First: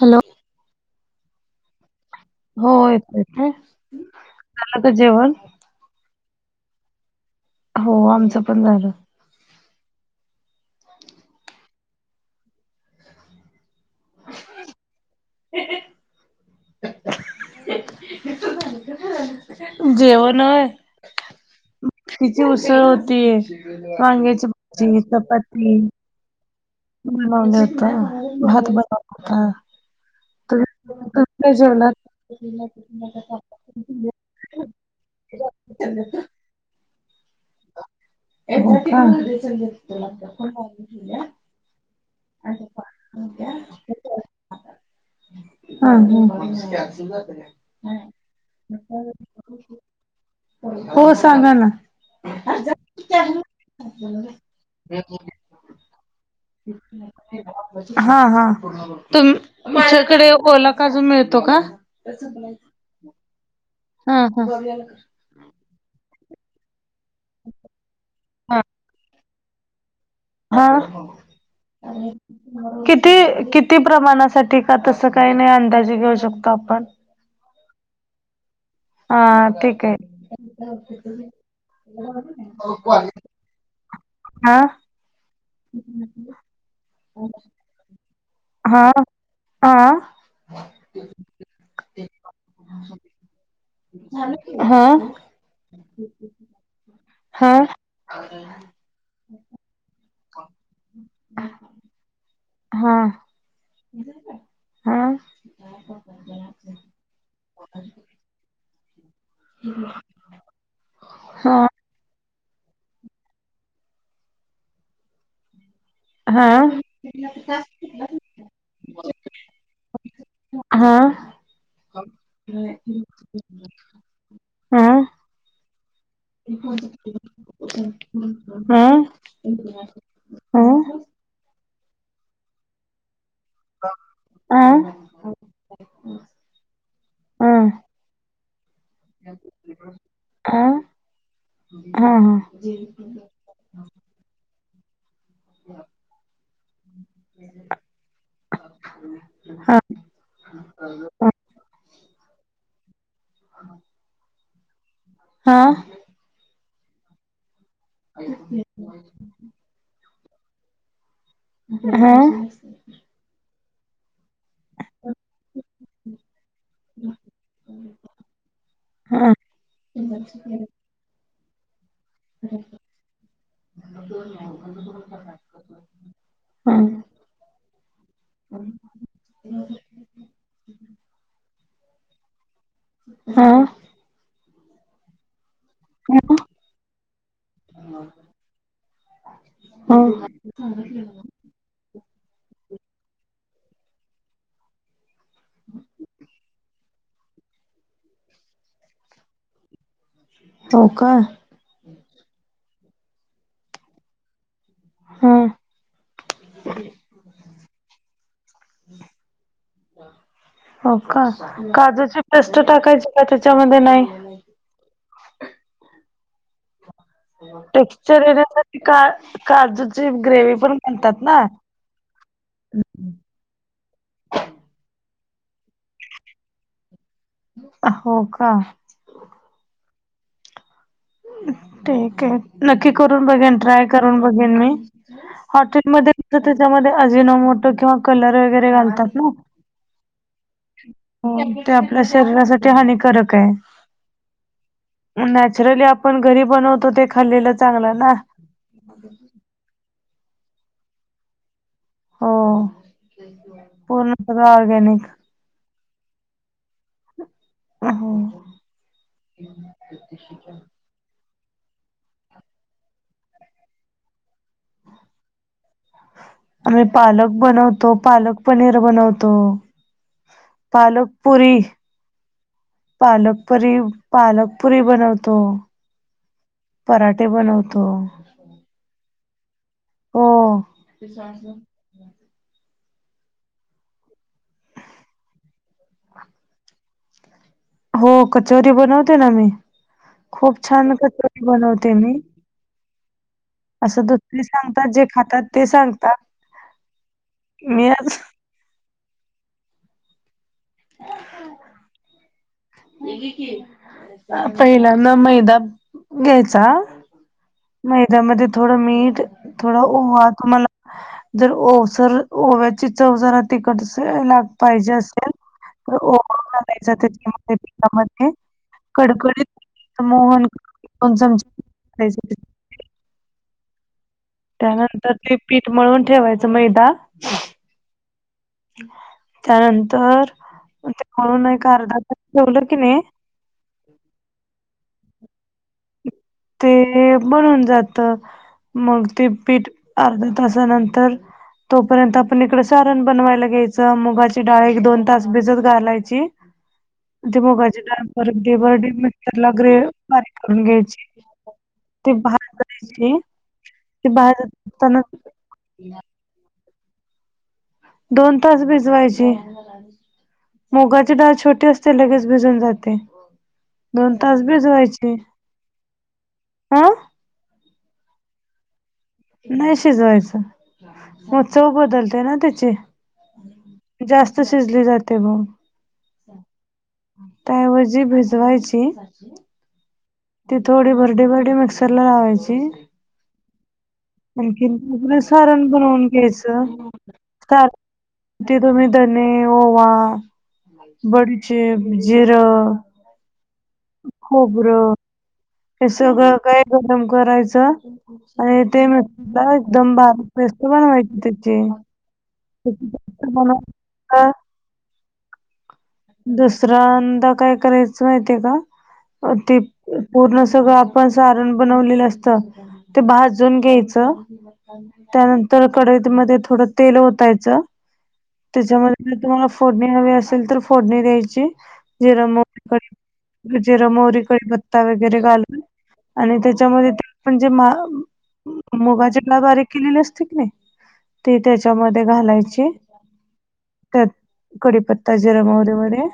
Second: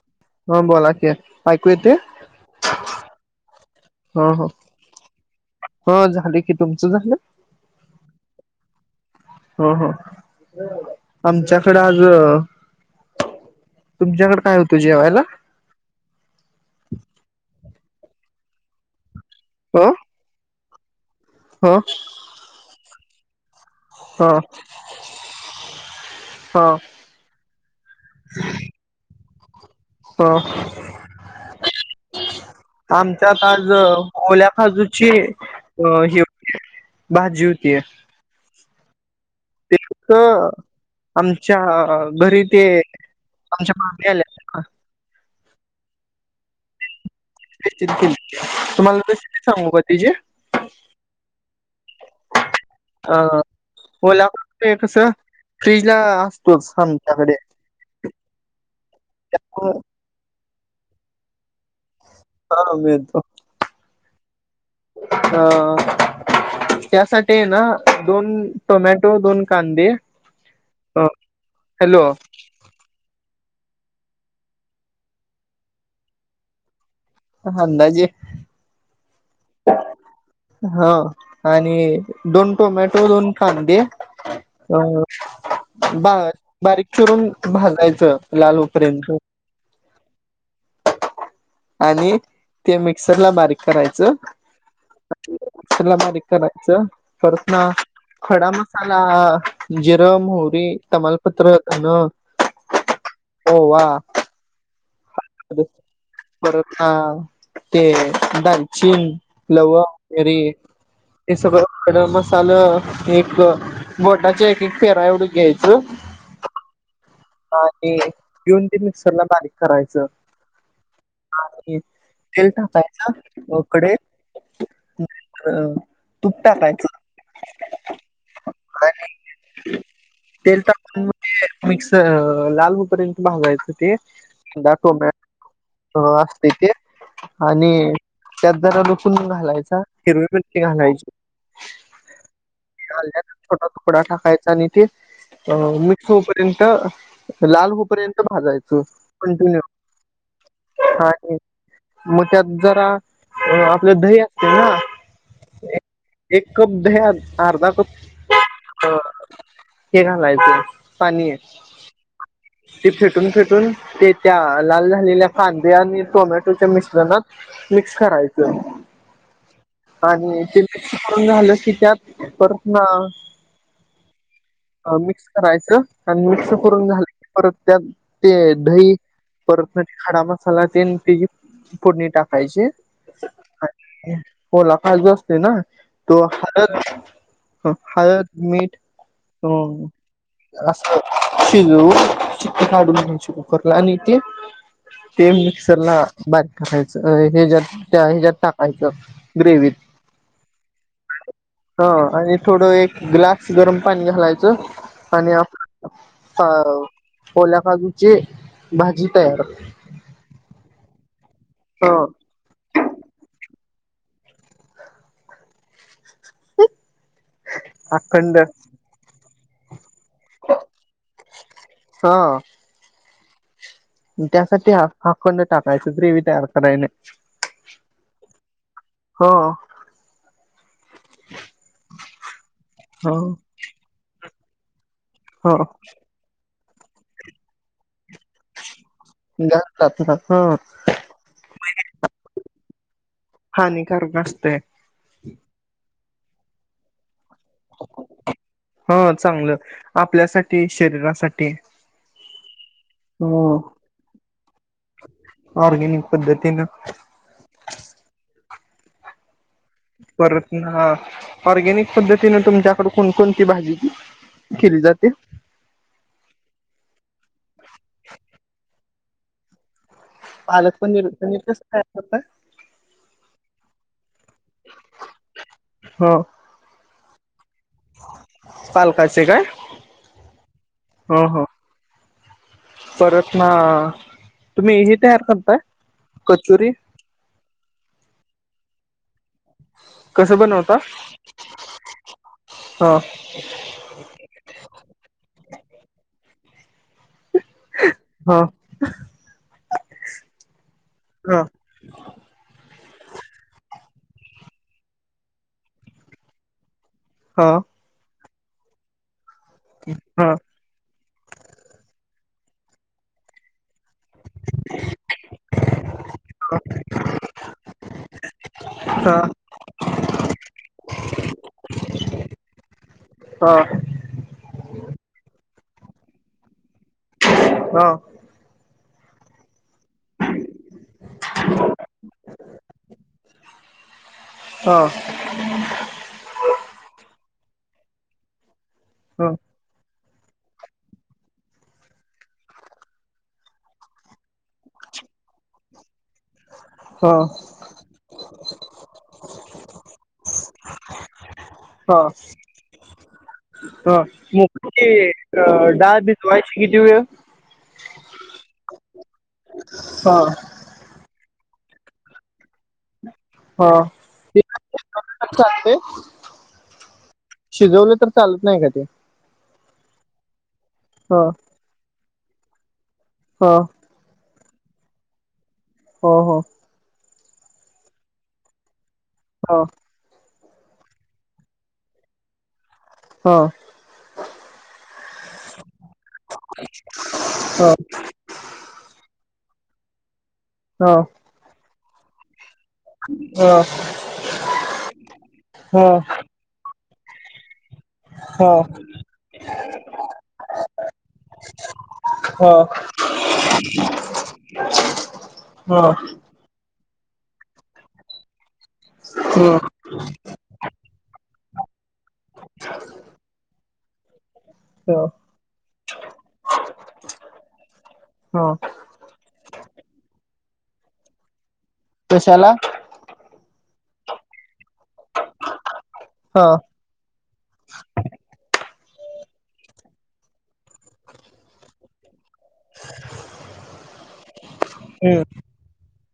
Hello ma'am बोला की ऐकू येते हो येत येतय झालं तर जेवण हो झाले की तुमच झालं हो आमचं पण झालं. हो हो आमच्याकड आज तुमच्याकड काय होत जेवायला [unintelligible] जेवणं होय हा तिची उसळ होती ह वांग्याची भाजी चपाती हां [unintelligible] भात पण होता ह तुम्ही काय काय जेवलात आमच्यात आज ओल्या काजूची अ ही हो भाजी होती. हो का च्या घरी ते आमच्या मामी आल्या हा ह केली तुम्हाला रेसिपी सांगू का तिची ह हो सांगा ना [unintelligible] अ ओला [unintelligible] कस फ्रीजला असतोच हंम हा हा तुम च्या कडे ओला काजू मिळतो का? हा मिळतो. हा हा अ त्यासाठी ये ना दोन टोमॅटो दोन कांदे हा अ हॅलो किती किती प्रमाणासाठी का तस काय नाही अंदाजे घेऊ शकतो आपण अंदाजे हा ठीक हाय. हो आणि दोन टोमॅटो दोन कांदे हा अ बा बारीक चिरून भाजायचं लाल होऊ पर्यत आ. आणि ते मिक्सर ला बारीक करायचं हा ला बारीक कराय करायच परत हा मग खडा म ला अ जिर मोहरी तमालपत्र धन हा हा. परत अ ते दालचीन लवंग मीरी हे सगळं खड मसाला एक बोटाच्या एक एक फेरा एवढं घ्यायचं. हा. आणि घेऊनऊन ते मिक्सरला बारीक करायचं. हा हा तेल टाकायच कढईत अअ हअ आणि तेल हअ. टाकून मिक्स अ लाल होई पर्यंत भाजायचं ते आ आ दाखव म हो असतय ते आणि त्यात जरा लुसून घालायचा हिरवी आ मिरची घालायची. हा हा. आल्याचा छोटा तुकडा टाकायचा आणि ते अ मिक्स होई पर्यंत लाल होई पर्यंत भाजायच कंटिन्यू हा ह मग त्यात जरा आपलं दही असते ना हा. एक कप दह्यात अर्धा कप ह [unintelligible] हो हे घालायचं पाणीये. हा. ते फेटून फेटून ते त्या लाल झालेल्या कांदे आणि टोमॅटोच्या मिश्रणात मिक्स करायचं. आणि ति शिजून झालं की त्यात परत ना मिक्स करायचं मिक्स करून घाल. परत त्यात ते दही परत खडा मसाला ते ति फोडणी टाकायची. हा. ओला काजू असते ना तो हळद हळद मीठ अअ ह [unintelligible] अस शिजवून शिट्टी काढून घ्यायची कुकरला आणि ते ते मिक्सरला बारीक करायच हे ज्यात त्या हे ज्यात टाकायचं. ग्रेवीत चव का हा आणि थोडं एक ग्लास गरम पाणी घालायचं आणि हा अ ओल्या काजूची भाजी तयार हो का ह काजूची पेस्ट टाकायची का त्याच्यामध्ये नाही? टेक्चर अखंड येण्यासाठी का काजूची ग्रेवी पण म्हणतात ना हा. त्यासाठी हा आखंड टाकायच ग्रेव तयार करायने हो का. हो. ठीकये नक्की हो करून बघेन ट्राय करून बघेन मी हो हॉटेलमध्ये त्याच्यामध्ये अजिनमोटो किंवा कलर वगैरे घाल घात हा [unintelligible] हो ते आपल्या शरीरासाठी हानिकारक आहे हानिकारक असतय. नॅचरली आपण घरी बनवतो ते खाल्लेलं चांगलं ना. हा चांगलं आपल्यासाठी शरीरासाठी हो ह पूर्ण सगळं ऑर्गॅनिक ऑर्गेनिक पद्धतीने अ हो. परतन ऑर्गॅनिक पद्धतीने तुमच्याकड कोणकोणती भाजी केली जाते? आम्ही पालक बनवतो, पालक पनीर बनवतो. पालक पनीर पनीर पालकपुरी कसं खायत पालकपुरी पालकपुरी बनवतो. हो पराठे बनवतो. पालकाचे काय? हो हो ह परत ना तुम्ही ह तयार करताय कचुरी. हो कचोरी बनवते ना मी कसं खूप बनवता? छान कचोरी बनवते मी. हा. असं दुध ते सांगतात जे खातात ते सांगतात. मी आज हा हा. पहिला ना मैदा घ्यायचा. हा. मैद्यामध्ये थोडं मीठ, थोडा ओवा हा तुम्हाला जर ओलसर ओव्याची चव जरा तिकड ला पाहिजे असेल तर ओवा टाकायचे त्याच्यामध्ये हा कडकडीत मोहन दोन चमचे हा. त्यानंतर ते पीठ मळून ठेवायचं मैदा. हा. हम्. त्यानंतर ते मळुन एक अर्धा ठेवलं की नाही. हा. ते बनून जात मग ते पीठ अर्धा तासानंतर तोपर्यंत आपण इकडं सारण बनवायला घ्यायचं मुगाची डाळी एक दोन तास भिजत घालायची. हा हा ते मुगाचे डान पर डे बर मितर लग्रे पारी करून घ्यायची. हा ते बाहेर जाय हा मुगाची डाळ भिजवायची किती वेळ? दोन तास भिजवायचे. हा मुगाची डाळ छोटी असते लगेच भिजून जाते. हा दोन ते तास भीजवायचे चालते हं. शिजवलं तर चालत नाही का ते? नाही शिजवायचं ह मग चव बदलते ना त्याचे. हो. जास्त शिजली जाते बघ. हो हो. त्याऐवजी भिजवायची. हा. ती थोडी भरडी भरडी मिक्सर ला लावायची. हा. आणखी आप सारण बनवून घ्यायचं ह ह सार त तुम्ही द धने, ओवा, ह ह बडीशेप, जिरं. अ खोबरं. हे सगळं काही गरम करायचं. आणि ते मिक्सरला, एकदम बारीक पेस्ट बनवायची त्याची. [unintelligible] हा. दुसऱ्यांदा काय करायचं, माहितीय का? ती पूर्ण सगळं आपण सारण बनवलेलं असतं. ते भाजून घ्यायचं. ह ह त्यानंतर, कढईतमधे थोडं तेल ओतायचं. ह त्याच्याम तुम्हाला फोडणी हवी असेल, तर फोडणी द्यायची. जिरं, कशाला मोहरी, कडीपत्ता जिरं -मोहरी, कडीपत्ता वगैरे घालून. आणि ह ह त्याच्यामध्ये म्हणजे मा, मुगाचे [unintelligible] बारिक केलेले असते की नाही ती त्याच्यामध्ये घालायची. त्यात ह ह कडीपत्ता, जिरे, मोहरी मध्ये.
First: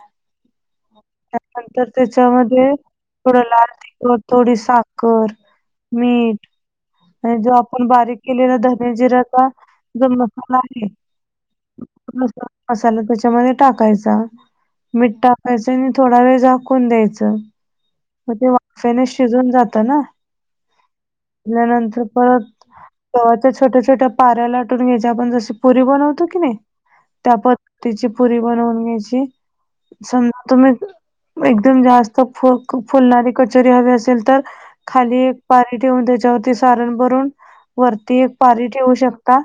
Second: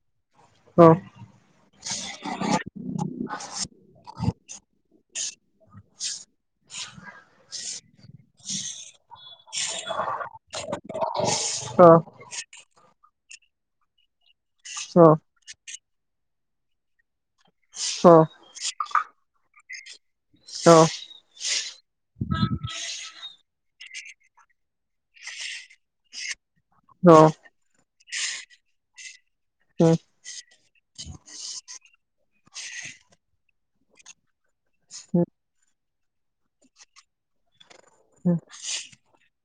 ह. त्यानंतर त्याच्यामध्ये. थोडं लाल तिखट, थोडी साखर मीठ आणि जो आपण बारीक केलेला, धनी जिरा्याचा जो मसाला आहे ह. तो मसा मसाला त्याच्यामध्ये टाकायचा. मीठ टाकायचं, आणि थोडा वेळ झाकून द्यायच. ह. मग ते, वाफेने शिजून जातं ना. हो. त्यानंतर परत, गव्हाच्या छोट्या- छोट्या पाऱ्या लाटून घ्यायच्या. आपण जशी पुरी बनवतो की नाही. त्या पद्धतीची पुरी बनवून घ्यायची. समजा तुम्ही एकदम जास्त, फु क फुलणारी कचोरी हवी असेल, तर खाली एक पारी ठेवून, त्याच्यावरती सारण भरून, वरती एक पारी ठेवू शकता.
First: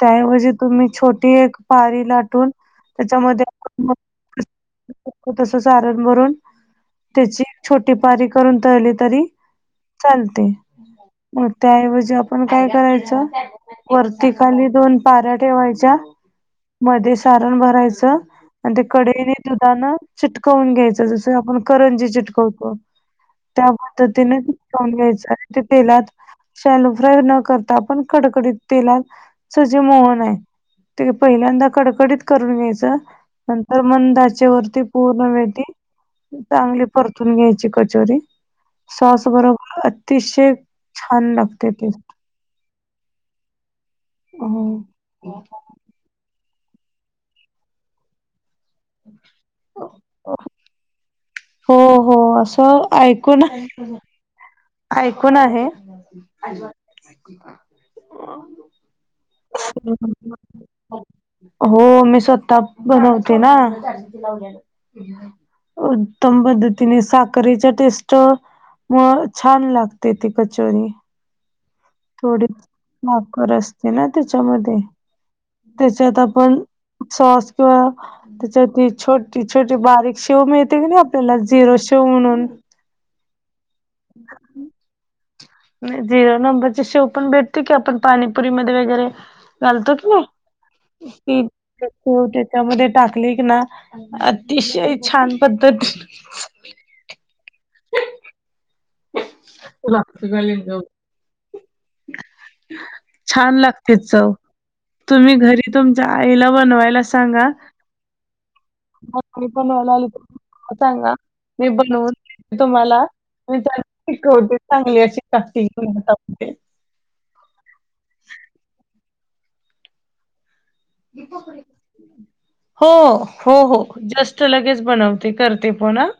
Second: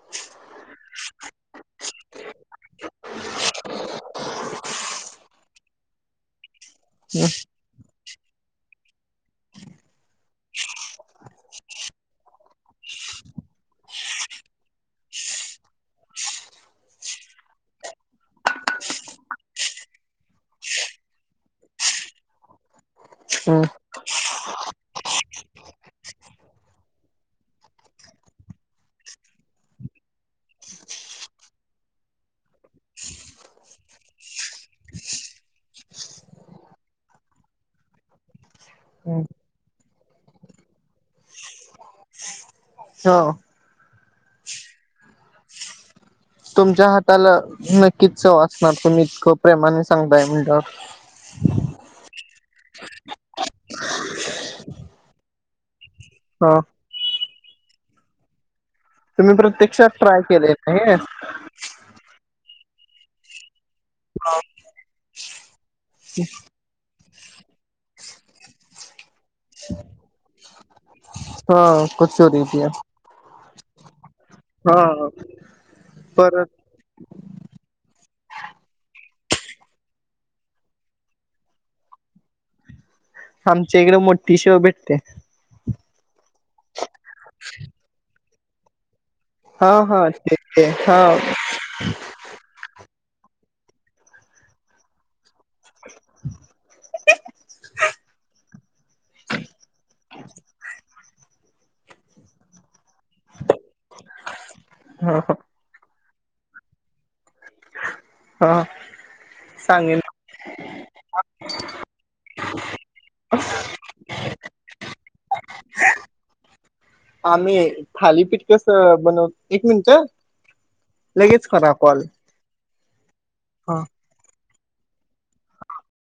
त्याऐवजी तुम्ही, छोटी एक पारी लाटून त्याच्यामध्ये [unintelligible] तसं सारण भरून त्याची छोटी पारी करून तळली तरी, चालते. हो त्याऐवजी आप पण काय करायचं, वरती -खाली दोन पाऱ्या ठेवायच्या मध्ये सारण भरायचं आणि ते कडेने दुधानं चिटकवून घ्यायचं. जसं, आपण करंजी चिटकवतो. ह ह त्या पद्धतीने चिटकवून घ्यायचं. आणि ते तेलात शॅलो फ्राय न करता, आपण कडकडीत तेलात [unintelligible] मोहनय. ते पहिल्यांदा, कडकडीत करून घ्यायचं. नंतर मंद आचेवरती, पूर्ण वेळ ती चांगली परतून घ्यायची, कचोरी. सॉस बरोबर अतिशय, छान लागते ती. हो. हं. तुमच्या हाताला, नक्कीचं चव असनार. तुम्ही इतकं प्रेमाने सांगताय म्हणल्यावर. [inaudible] हो, हो. असं, ऐकून [unintelligible] ऐकून आहे. ह अजिबात [unintelligible] तुम्ही प्रत्यक्षात ट्राय केलयं का हे. हो, मी स्वतः बनवते ना. [unintelligible] उत्तम पद्धतीने साखरीच्या टेस्ट म छान लागते ती कचोरी. ह थोड कचोरीची माफ करा असं आहेना त्याच्यामध्ये, हा त्याच्यात परत आपण सॉस किंवा त्याच्याते ती छोटी छोटी बारीक शेव मिळते की नाही, आपल्याला झिरो शेव म्हणून? आमच्या इकडे मोठी शेव भेटते. नहीं झिरो नंबरची शेव पण भेटते की, आपण पाणीपुरीमध्ये वगैरे हा चालतो कि हा ते ते हा नाही? हम्म. तू त्याच्यामध्ये टाकले की ना, अतिशय छान पद्धती ह [unintelligible] [unintelligible] छान लागते चव. हा तुम्ही घरी तुमच्या आईला बनवायला सांगा. हा मी बनवाला [unintelligible] सांगेन आली सांगा मी बनवून तुम्हाला. म त्यां शिकवते चांगली अशी काती [unintelligible] घेऊ आम्ही थालीपीठ कस बनव, एक मिनिट लगेच करा कॉल. हो हो हो हा जस्ट लगेच बनवते, करते फोन हं.